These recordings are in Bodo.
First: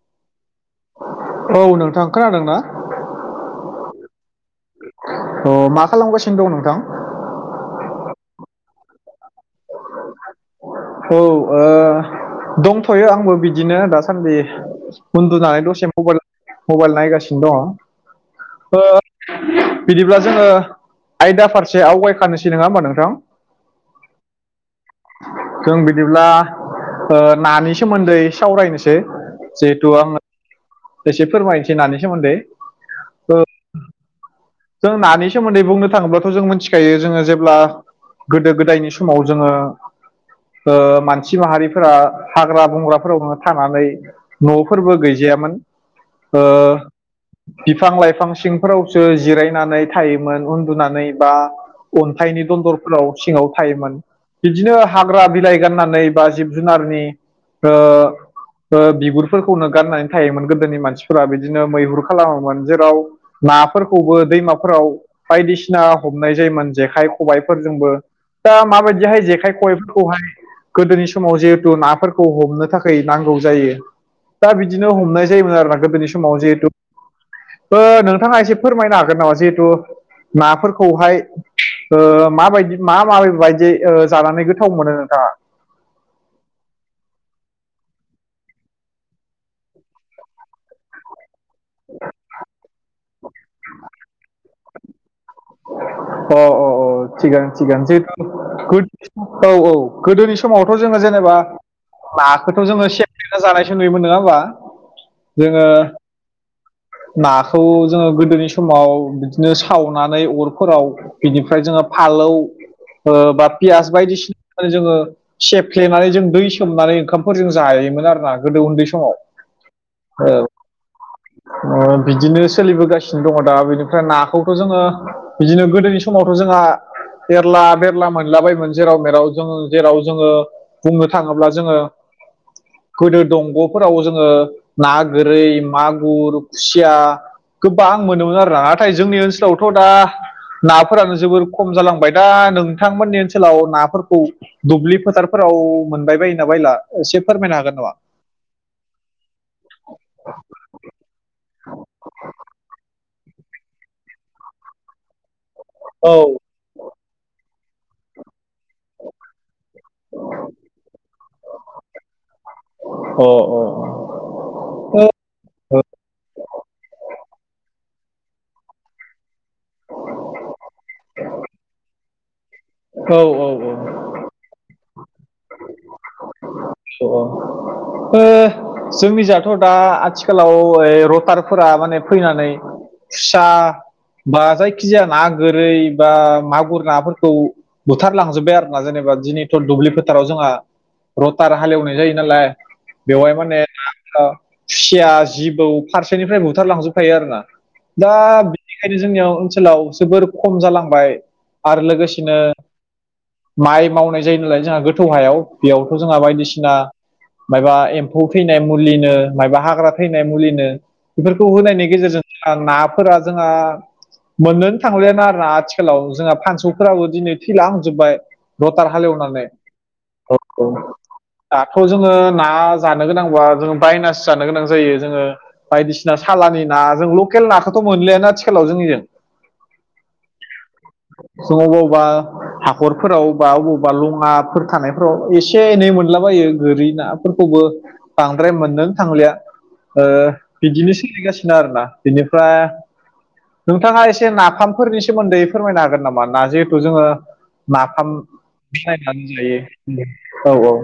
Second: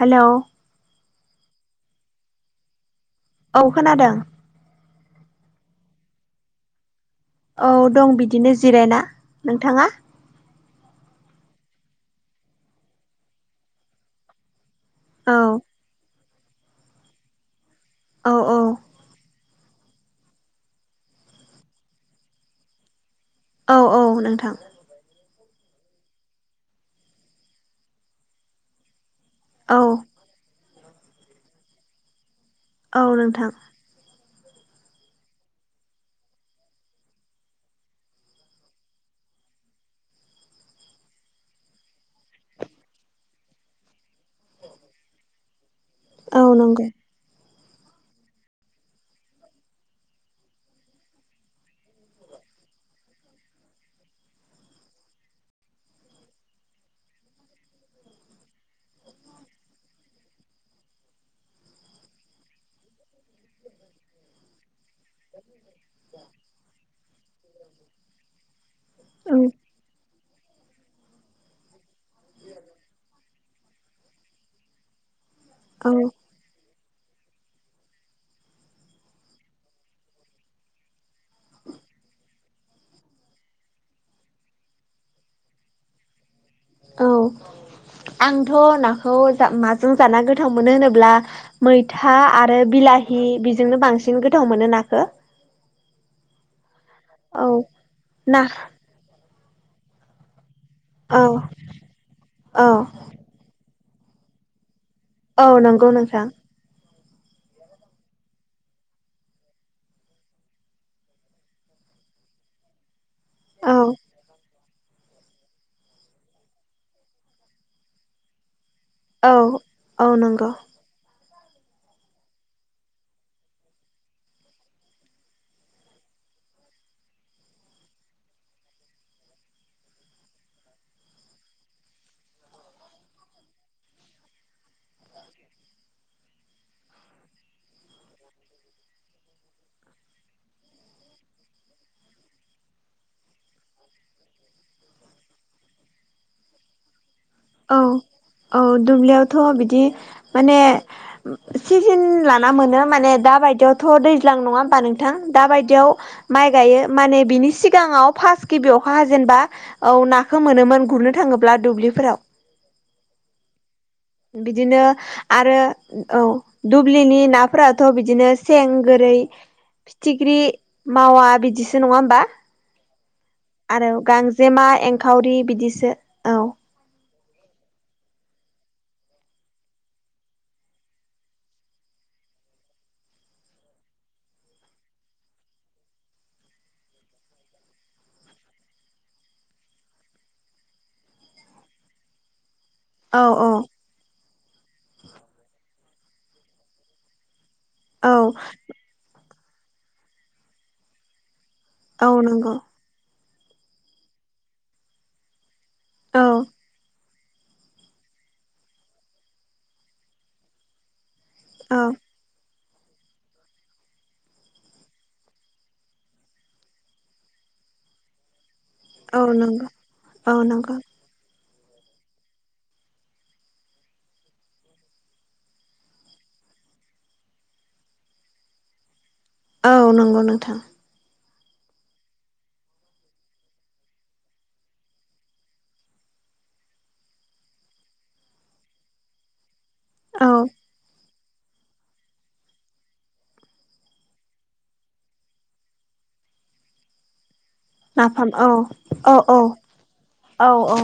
हेलौ औ नोंथां खोनादों ना औ खोनादों। अह मा खालामगासिनो दं नोंथां औ दं बिदिनो जिरायना नोंथाङा औ ओ दंथ'यो आंबो बिदिनो दासान्दि औ उन्दुनानै दसे मबाइल मबाइल नायगासिनो औ औ दङ ओ बिदिब्ला जोङो आयदा फारसे आवगायखानोसै नङा ओमबा नोंथां औ औ नोंथां। जों बिदिब्ला नानि सोमोन्दै सावरायनोसै औ जिहेथु आङो एसे फोरमायनोसै नानि सोमोन्दै औ नोंथां जों नानि सोमोन्दै बुंनो थाङोब्लाथ' जों मोनथिखायो जोङो जेब्ला गोदो गोदायनि समाव जोङो ओ मानसि माहारिफोरा हाग्रा बंग्राफोरावनो थानानै न'फोरबो गैजायामोन औ ओ नंगौ बिफां लाइफां सिंफोरावसो जिरायनानै थायोमोन उन्दुनानै बा अन्थाइनि दन्दरफोराव सिङाव थायोमोन बिदिनो हाग्रा बिलाइ गाननानै बा जिब जुनारनि ओ ओ बिगुरफोरखौनो गाननानै थायोमोन गो दोनि मानसिफोरा बिदिनो मैहुर खालामोमोन जेराव नाफोरखौबो दैमाफोराव बायदिसिना हमनाय जायोमोन जेखाइ खबायफोरजोंबो दा मा बेफोर बायदिहाय औ जेखाइ खबायफोरखौहाय गोदोनि समाव जिहेथु नाफोरखौ हमनो थाखाय नांगौ जायो दा बिदिनो हमनाय जायोमोन आरो औ गोदोनि समाव जिहेथु ओ नोंथाङा एसे फोरमायनो हागोन नामा जिहेथु नाफोरखौहाय ओ माबायदि मा मा बायदि जानानै गोथाव मोनो नोंथाङा औ आंथ' नाखौ माजों जाना गोथाव मोनो होनोब्ला मैथा आरो बिलाहि बेजोंनो बांसिन गोथाव मोनो नाखौ अह अह अह औ थिगानो थिगानो ना गोद औ औ गोदोनि समावथ' जोङो औ जेनेबा नाखौथ' औ जोङो सेफ्लेना जानायसो नुयोमोन नङा होमबा? औ जोङो नंगौ नोंथां। नाखौ जोङो गोदोनि समाव बिदिनो सावनानै अरफोराव बिनिफ्राय जोङो फालौ ओ बा औ पियास बायदिसिना जोङो सेफ्लेनानै जों दै सोमनानै ओंखामफोर जों जायोमोन आरो ना गोदो उन्दै समाव औ औ नंगौ बिदिनो सोलिबोगासिनो दङ दा बेनिफ्राय नाखौथ' जोङो बिदिनो गोदोनि समावथ' जोंहा मेरला मेरला मोनलाबायमोन जेराव मेराव जोङो जेराव जोङो बुंनो थाङोब्ला जोङो गोदो दंग'फोराव जोङो ना गोरै मागुर खुसिया गोबां मोनोमोन आरोना नाथाय जोंनि ओनसोलावथ' दा नाफोरानो जोबोर खम जालांबाय दा नोंथांमोननि ओनसोलाव नाफोरखौ दुब्लि फोथारफोराव मोनबाय बायोना बायला एसे फोरमायना औ औ दुब्लियावथ' बिदि माने सिजोन लाना मोनो माने दाबायदियावथ' दैज्लां नङा होमबा नोंथां दा बायदियाव औ माइ गायो माने बिनि सिगाङाव फार्स्ट गिबि अखा हाजेनेबा औ नाखौ मोनोमोन गुरनो थाङोब्ला दुब्लिफोराव अ अ बिदिनो आरो औ दुब्लिनि नाफोराथ' बिदिनो सें गोरै फिथिख्रि मावा बिदिसो नङा होमबा औ औ आरो गांजेमा एंखावरि बिदिसो औ ओ जोंनिजाथ' दा आथिखालाव रटारफोरा माने फैनानै खुसा बा जायखिजाया ना गोरै बा मागुर नाफोरखौ बुथारलांजोब्बाय आरोना जेनेबा दिनैथ' दुब्लि फोथाराव जोंहा रथार हालेवनाय जायो नालाय औ बेवहाय औ माने खुसिया जिबौ फारसेनिफ्राय बुथारलांजोबफायो आरो ना औ दा बेनिखायनो जोंनियाव ओनसोलाव जोबोर खम जालांबाय आरो औ लोगोसेनो नंगौ माइ मावनाय जायो नालाय जोंहा गोथौ हायाव बेयावथ' जोंहा औ बायदिसिना मायाबा एम्फौ थैनाय मुलिनो माबा हाग्रा थैनाय मुलिनो बेफोरखौ औ होनायनि गेजेरजों जोंहा नाफोरा जोंहा मोननोनो थांबायानो आरोना आथिखालाव जोंहा फानसौफोराबो दिनै थैलां हांजोबबाय रथार हाल औ एवनानै नंगौ औ नंगौ दाथ' जोङो ना जानो गोनांबा जोङो बायनासो जानो गोनां जायो जोङो बायदिसिना सालानि ना जों लकेल नाखौथ' मोनलियानो आथिखालाव जोंनिजों औ नंगौ नोंथां जों अबावबा हाखरफोराव बा अबावबा लङाफोर थानायफोराव एसे एसे एनै मोनलाबायो गोरि नाफोरखौबो बांद्राय मोनननो थांलिया औ बिदिनो सोलिगासिनो आरोना बिनिफ्राय नोंथाङा एसे नाफामफोरनि सोमोन्दै फोरमायनो हागोन नामा ना जिहेथु जोङो नाफाम औ बानायनानै औ जायो औ औ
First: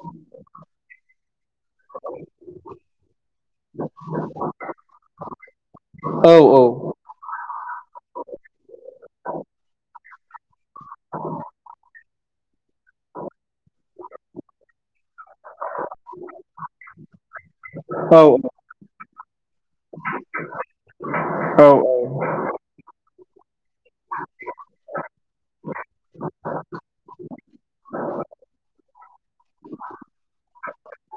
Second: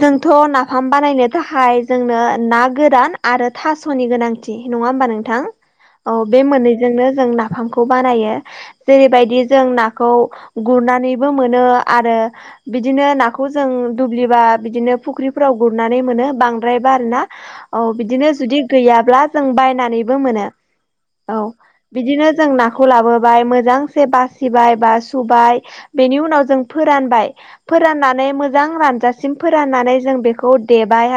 जोंथ' नाफाम बानायनो थाखाय जोंनो ना गोरान आरो थास'नि गोनांथि नङा होमबा नोंथां औ बे मोननैजोंनो जों नाफामखौ खौ बानायो जेरैबायदि जों नाखौ गुरनानैबो मोनो आरो बिदिनो नाखौ जों दुब्लिबा बिदिनो फुख्रिफोराव गुरनानै मोनो बांद्रायबा आरो ना औ बिदिनो जुदि गैयाब्ला जों बायनानैबो मोनो औ बिदिनो जों नाखौ खौ लाबोबाय मोजांसे बासिबाय बा सुबाय बेनि उनाव जों फोरानबाय फोराननानै मोजां रानजासिम फोराननानै जों बेखौ देबाय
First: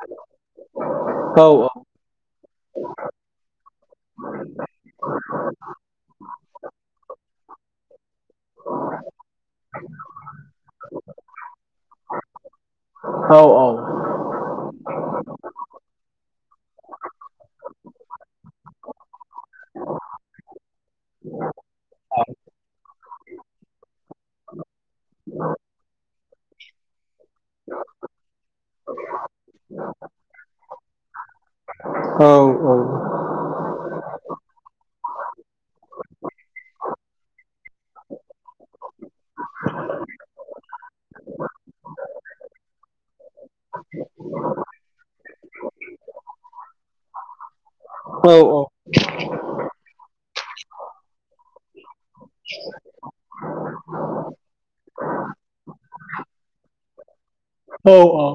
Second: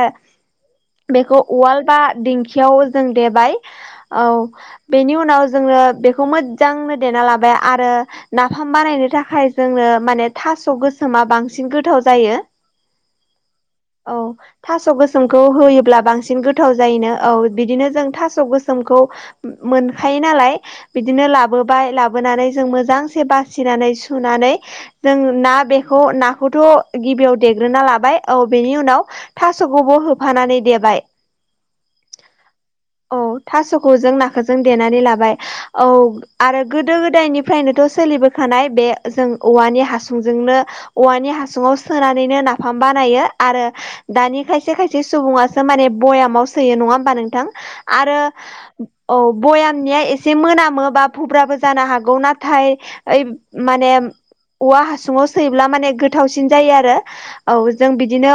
बेखौ औ उवाल बा दिंखियाव जों देबाय औ बेनि उनाव जोङो बेखौ मोजांनो देना लाबाय आरो नाफाम बानायनो थाखाय जोंनो माने थास' गोसोमा बांसिन गोथाव जायो औ औ औ थास' गोसोमखौ होयोब्ला बांसिन गोथाव जायोनो औ बिदिनो जों थास' गोसोमखौ मोनखायो नालाय बिदिनो लाबोबाय लाबोनानै जों मोजांसे बासिनानै सुनानै जों ना बेखौ नाखौथ' गिबियाव देग्रोना लाबाय औ बेनि उनाव थास'खौबो होफानानै देबाय औ औ औ थास'खौ जों नाखौ जों देनानै लाबाय औ आरो गोदो गोदायनि फ्रायनोथ' सोलिबोखानाय बे जों औवानि हासुंजोंनो औवानि हासुंआव सोनानै नो नाफाम बानायो आरो दानि खायसे खायसे सुबुङासो माने भयामाव सोयो नङा होमबा नोंथां आरो औ भयामनिया एसे मोनामो बा भुब्राबो जानो हागोन औ नाथाय ओइ माने औवा हासुङाव सैब्ला माने गोथावसिन जायो आरो औ जों बिदिनो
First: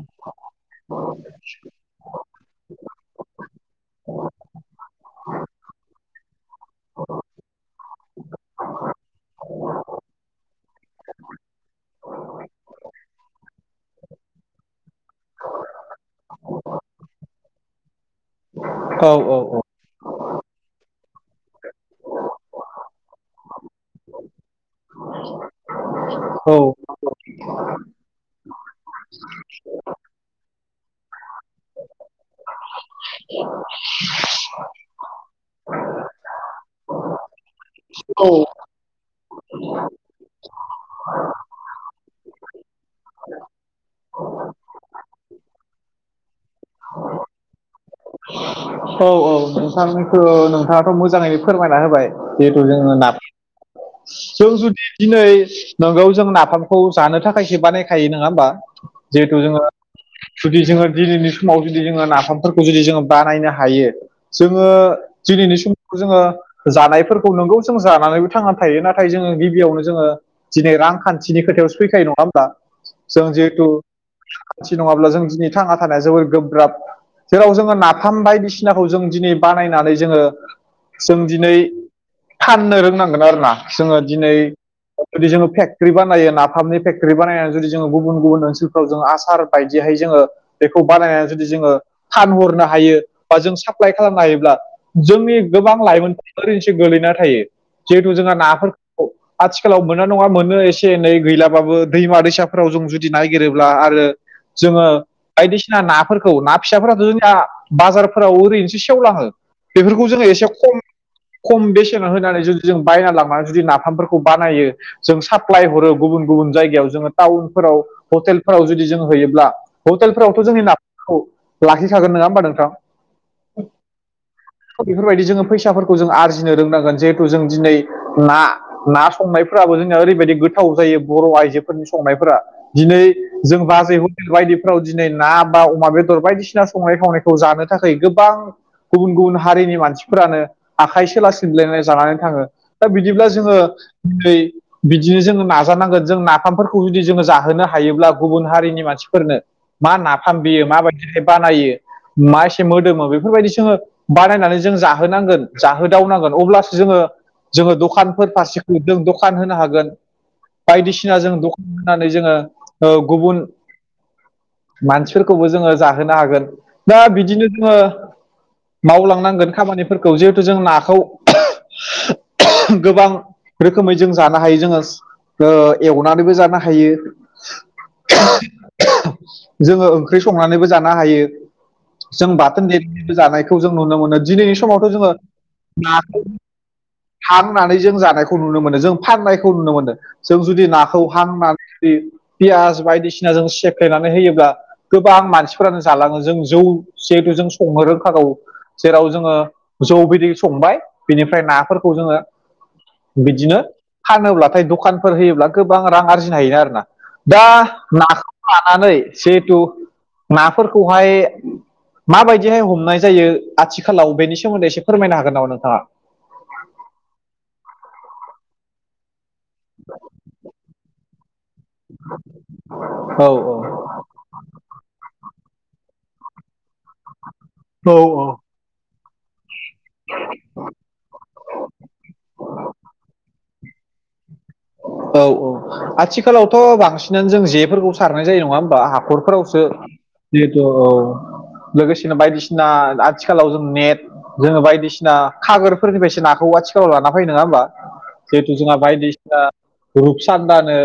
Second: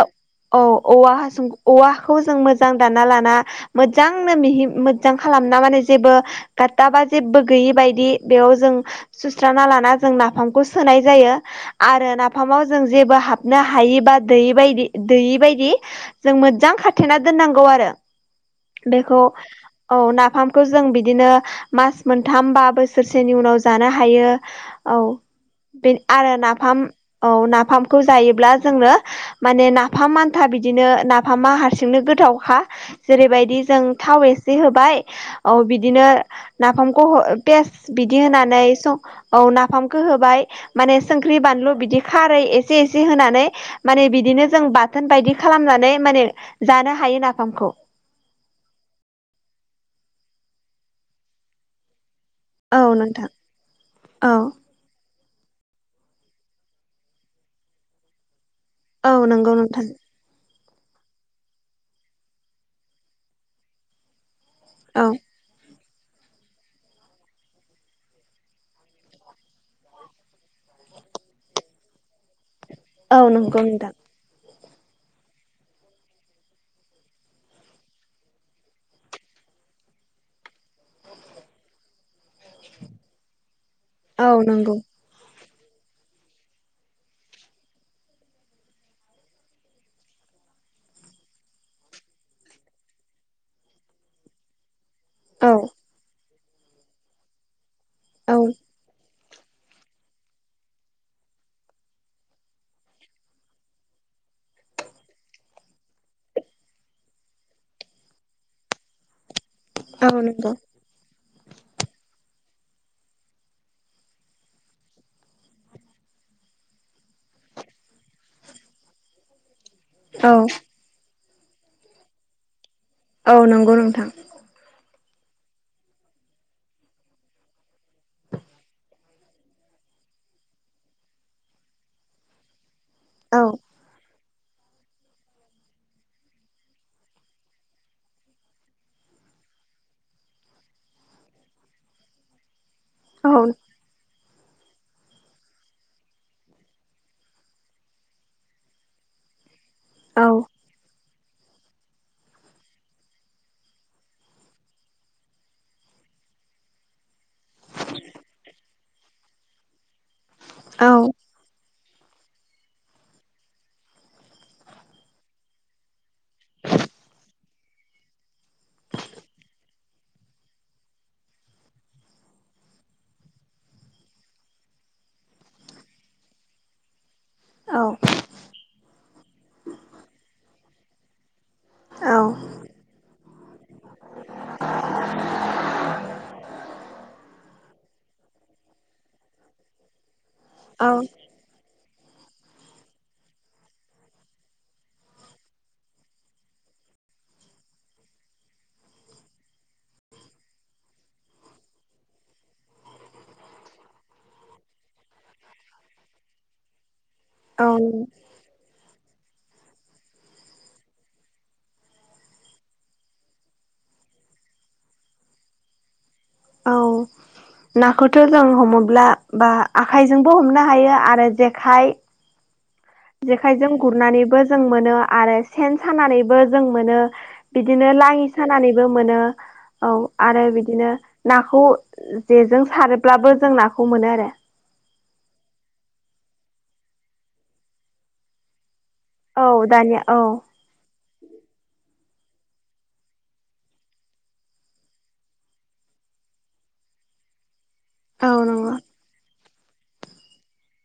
औ औवा हासुं औवाखौ जों मोजां मोजां दाना लाना मोजांनो मिहि मोजां खालामना माने जेबो गाताबा जेबो गैयि बायदि बेयाव जों सुस्रांना लाना जों नाफामखौ सोनाय जायो आरो नाफामाव जों जेबो हाब ना हायोबा दै बायदि दैयिबायायदि जों मोजां खाथेना दोननांगौ आरो बेखौ औ नाफामखौ जों बिदिनो मास मोनथाम बा बोसोरसेनि उनाव जानो हायो औ बे आरो औ नाफाम औ नाफामखौ जायोब्ला जोंनो माने नाफाम आान्था बिदिनो नाफामा हारसिंनो गोथावखा जेरैबायदि जों थाव एसे होबाय औ बिदिनो नाफामखौ पेस बिदि होनानै स औ नाफामखौ होबाय माने संख्रि बानलु बिदि खारै ए एसे एसे होनानै माने बिदिनो जों बाथोन बायदि खालामनानै माने जानो हायो नाफामखौ औ औ नोंथांखौ नोंथाङाथ' मोजाङैनो फोरमायना होबाय जिहेथु औ जोङो ना नोंथां औ जों जुदि दिनै नोंगौ जों नाफामखौ जानो थाखायसो बानायखायो नङा होमबा औ जिहेथु नंगौ जोङो नोंथां जुदि जोङो दिनैनि समाव जुदि जोङो नाफामफोरखौ जुदि जोङो बानायनो हायो जोङो औ दिनैनि समाव जोङो जानायफोरखौ नंगौ जों जानानैबो थांनानै थायो नाथाय नाथाय जोङो गिबियावनो जोङो दिनै रांखान्थिनि खोथायाव स फैखायो नङा औ जों नंगौ जिहेथु नोंथां मानसि नङाब्ला जों दिनै थांना थानाया जोबोर गोब्राब जेराव जोङो नाफाम बायदिसिनाखौ जों दिनै बानायनानै जोङो जों दिनै फाननो रोंनांगोन आरो ना जोङो औ दिनै नंगौ जुदि जोङो फेकत्रि बानायो नाफामनि फेक्ट्रि बानायनानै जुदि जोङो गुबुन गुबुन ओनसोलफ्राव जोंङो आसार बायदिहाय जोङो बेखौ बानायनानै जुदि जोङो फानहरनो हायो बा जों साप्लाइ खालामनो हायोब्ला जोंनि औ गोबां लाइमोनफ्रा ओरै एसे गोलैना थायो जिहेथु जोंहा औ ना आथिखालाव मोना नङा मोनो एसे एनै गैलाबाबो दैमा दैसाफोराव जों जुदि नागिरोब्ला आरो जोङो बायदिसिना नाफोरखौ ना फिसाफोराथ' जोंनिया बाजारफोराव ओरैनोसो सेवलाङो बेफोरखौ औ जोङो एसे नंगौ खम खम बेसेनाव होनानै जुदि जों बायना लांनानै जुदि नाफामफोरखौ बानायो जों साप्लाय हरो गुबुन गुबुन जायगायाव जोङो टाउनफोराव हटेलफोराव जुदि जों होयोब्ला औ हटेलफोरावथ' जोंनि नाफोरखौ लाखिखागोन नङा होमबा नोंथां औ नंगौ नोंथां बेफोरबायदि जोङो फैसाफोरखौ जों आरजिनो रोंनांगोन जिहेथु जों दिनै ना ना संनायफोराबो जोंहा ओरैबायदि गोथाव जायो बर' आइजोफोरनि संनायफोरा दिनै औ जों बाजैखौ बायदिफ्राव दिनै ना बा अमा बेदर बायदिसिना संनाय खावनायखौ जानो थाखाय गोबां गुबुन गुबुन हारिनि मानसिफोरानो आखाइ सोला सिनज्लायनाय जानानै थाङो दा बिदिब्ला औ जोङो नै बिदिनो जोङो नाजानांगोन जों नाफामफोरखौ जुदि जोङो जाहोनो हायोब्ला गुबुन हारिनि मानसिफोरनो मा औ नाफाम बियो माबायदिहाय बानायो मा एसे मोदोमो बेफोरबायदि जोङो बानायनानै जों जाहोनांगोन जाहोदावनांगोन अब्लासो जोङो जोङो दखानफोर फारसेखौ जों दखान होनो हागोन औ बायदिसिना जों द होनानै जोङो ओ गुबुन मानसिफोरखौबो जोङो जाहोनो हागोन दा बिदिनो जोङो मावलांनांगोन खामानिफोरखौ जिहेथु जों नाखौ गोबां रोखोमै जों जानो हायो जोङो ओ एवनानैबो जानो हायो जोङो ओंख्रै संनानैबो जानो हायो। औ जों बाथोन दे [unintelligible] जानायखौ जों नुनो मोनो दिनैनि समावथ' जोङो नाखौ हांनानै जों जानायखौ नुनो मोनो जों फाननायखौ नुनो मोनो जों जुदि औ नाखौ हांनानै पियास बायदिसिनाजों सेफ्लेनानै होयोब्ला गोबां मानसिफोरानो जालाङो जों जौ जिहेथु जों संनो रोंखागौ। जेराव जोङो जौ बिदै संबाय बिनिफ्राय नाफोरखौ जोङो बिदिनो फानोब्लाथाय दखानफोर होयोब्ला गोबां रां आरजिनो हायो आरोना। दा औ नाखौ लानानै जिहेथु नाफोरखौहाय माबायदिहाय हमनाय जायो आथिखालाव बेनि सोमोन्दै एसे फोरमायनो हागोन नामा नोंथाङा? औ नाखौथ' जों हमोब्ला बा आखाइजोंबो हमनो हायो आरो जेखाइ औ जेखायजों गुरनानैबो जों मोनो आरो सेन सानानैबो जों मोनो। बिदिनो औ लाङि औ सानानैबो मोनो। औ आरो बिदिनो नाखौ जेजों सारोब्लाबो जों नाखौ मोनो आरो। औ औ आथिखालावथ' बांसिनानो जों जेफोरखौ सारनाय जायो नङा होमबा हा औ खरफोरावसो दानिया औ जिहेथु औ लोगोसेनो बायदिसिना आथिखालाव जों नेट जोङो बायदिसिना खागोरफोरनिफ्रायसो नाखौ आथिखालाव लाना फैयो नङा होमबा? औ जिहेतु नंगौ जोंहा बायदिसिना रुपसान्दानो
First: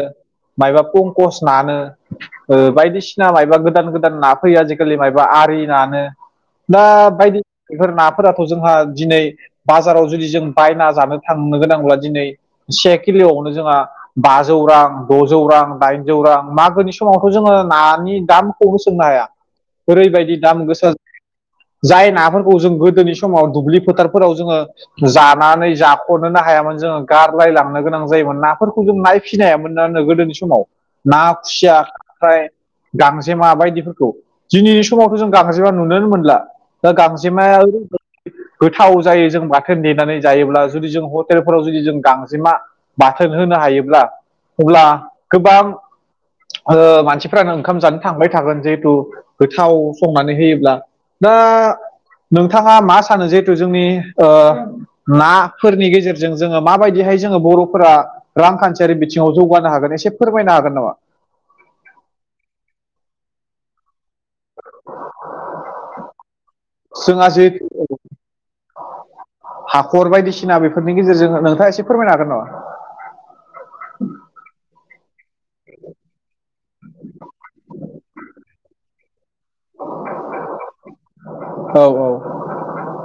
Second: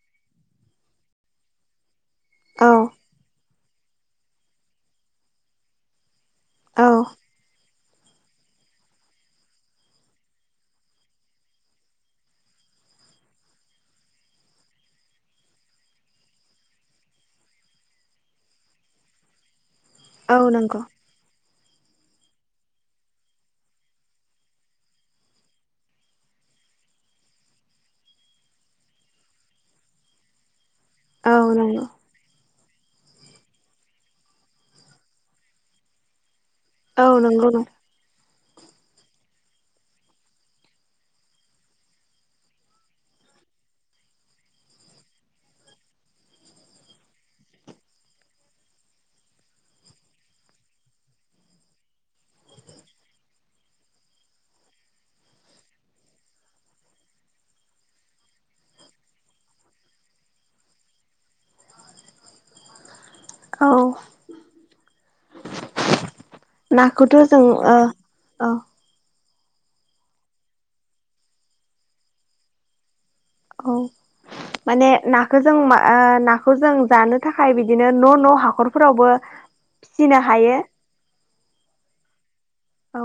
मायबा पंकस नानो औ ओ बायदि सिना मायबा गोदान गोदान ना फैयो आजिखालि मायबा आरि नानो। दा औ बायदि बेफोर नाफोराथ' जोंहा दिनै बाजाराव जुदि जों बायना जानो थांनो गोनांब्ला दिनै से किल'आवनो जोंहा बाजौ रां द'जौ रां दाइनजौ रां मागोनि समावथ' जोङो नानि दाम खौनो सोंनो हाया औ ओरैबायदि दाम नंगौ गोसा जाय नाफोरखौ जों गोदोनि समाव दुब्लि फोथारफोराव जोङो जानानै जाख'नोनो हायामोन जोङो गारलायलां नो गोनां जायोमोन। नाफोरखौ जों ना फोरखौ जों नायफिनायामोनानो गोदोनि समाव ना औ खुसिया नंगौ ओमफ्राय गांजेमा बायदिफोरखौ दिनैनि समावथ' जों गांजेमा नुुनोनो मोनला। द औ नंगौ गांजेमाया नों ओरैबायदि गोथाव जायो जों बाथोन देनानै जायोब्ला। जुदि जों हटेलफोराव जुदि जों गांजेमा बाथोन होनो हायोब्ला अब्ला गोबां ओ मानसिफ्रानो ओंखाम जानो थांबाय थागोन जिहेथु गोथाव संनानै होयोब्ला। दा नोंथाङा मा सानो जिहेथु जोंनि ओ नाफोरनि गेजेरजों जोङो माबायदिहाय जोङो बर' फोरा रांखान्थियारि बिथिङाव जौगानो हागोन एसे फोरमायनो हागोन नामा? औ। नाखौथ' जोंहा जों जे अ अ हाखर बायदिसिना बेफोरनि गेजेरजों नोंथाङा एसे फोरमायनो हागोन नामा? औ। माने नाखो जों मा ओ नाखौ जों जानो थाखाय बिदिनो न' न' हाखरफोरावबो फिनो हायो। औ औ। औ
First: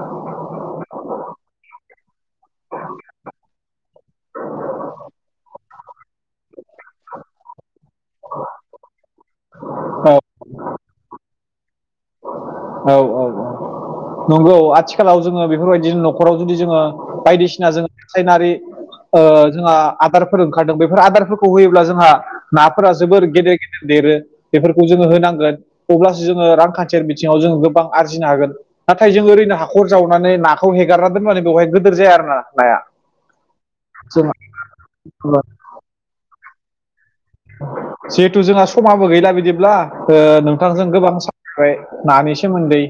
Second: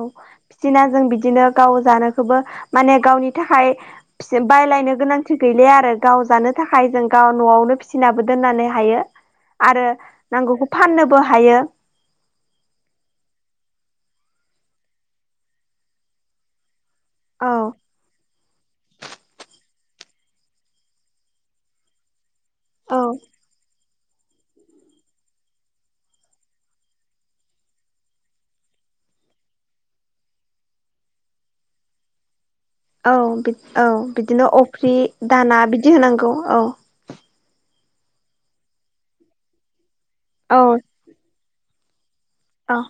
फिना जों बिदिनो गाव जानो खौबो माने गावनि थाखाय बायलायनो गोनांथि गैलया आरो। गाव जानो थाखाय जों गाव न'आवनो फि थिनाबो दोननानै हायो आरो नांगौखौ फाननोबो हायो। औ औ औ। नंगौ आथिखालाव जोङो बेफोरबायदि न'खराव जुदि जोङो औ बायदिसिना जोङो रासायनारि जोंहा आदारफोर ओंखारदों बेफोर आदारफोरखौ होयोब्ला जोंहा नाफोरा औ जोबोर गेदेर गेदेर देरो बेफोरखौ जोङो होनांगोन अब्लासो जोङो रांखान्थियारि बिथिङाव जोङो गोबां आरजिनो हागोन। नाथाय जों ओरैनो हाखर जावनानै नाखौ हेगारना दोनबानो बेवहाय गोदोर जाया आरोना नाया। औ औ बिदिनो अफ्रि जोंहा दाना बिदि होनांगौ औ। जिहेथु जोंहा समाबो गैला बिदिब्ला औ नोंथांजों गोबां सबाय नानि सो औ सोमोनदै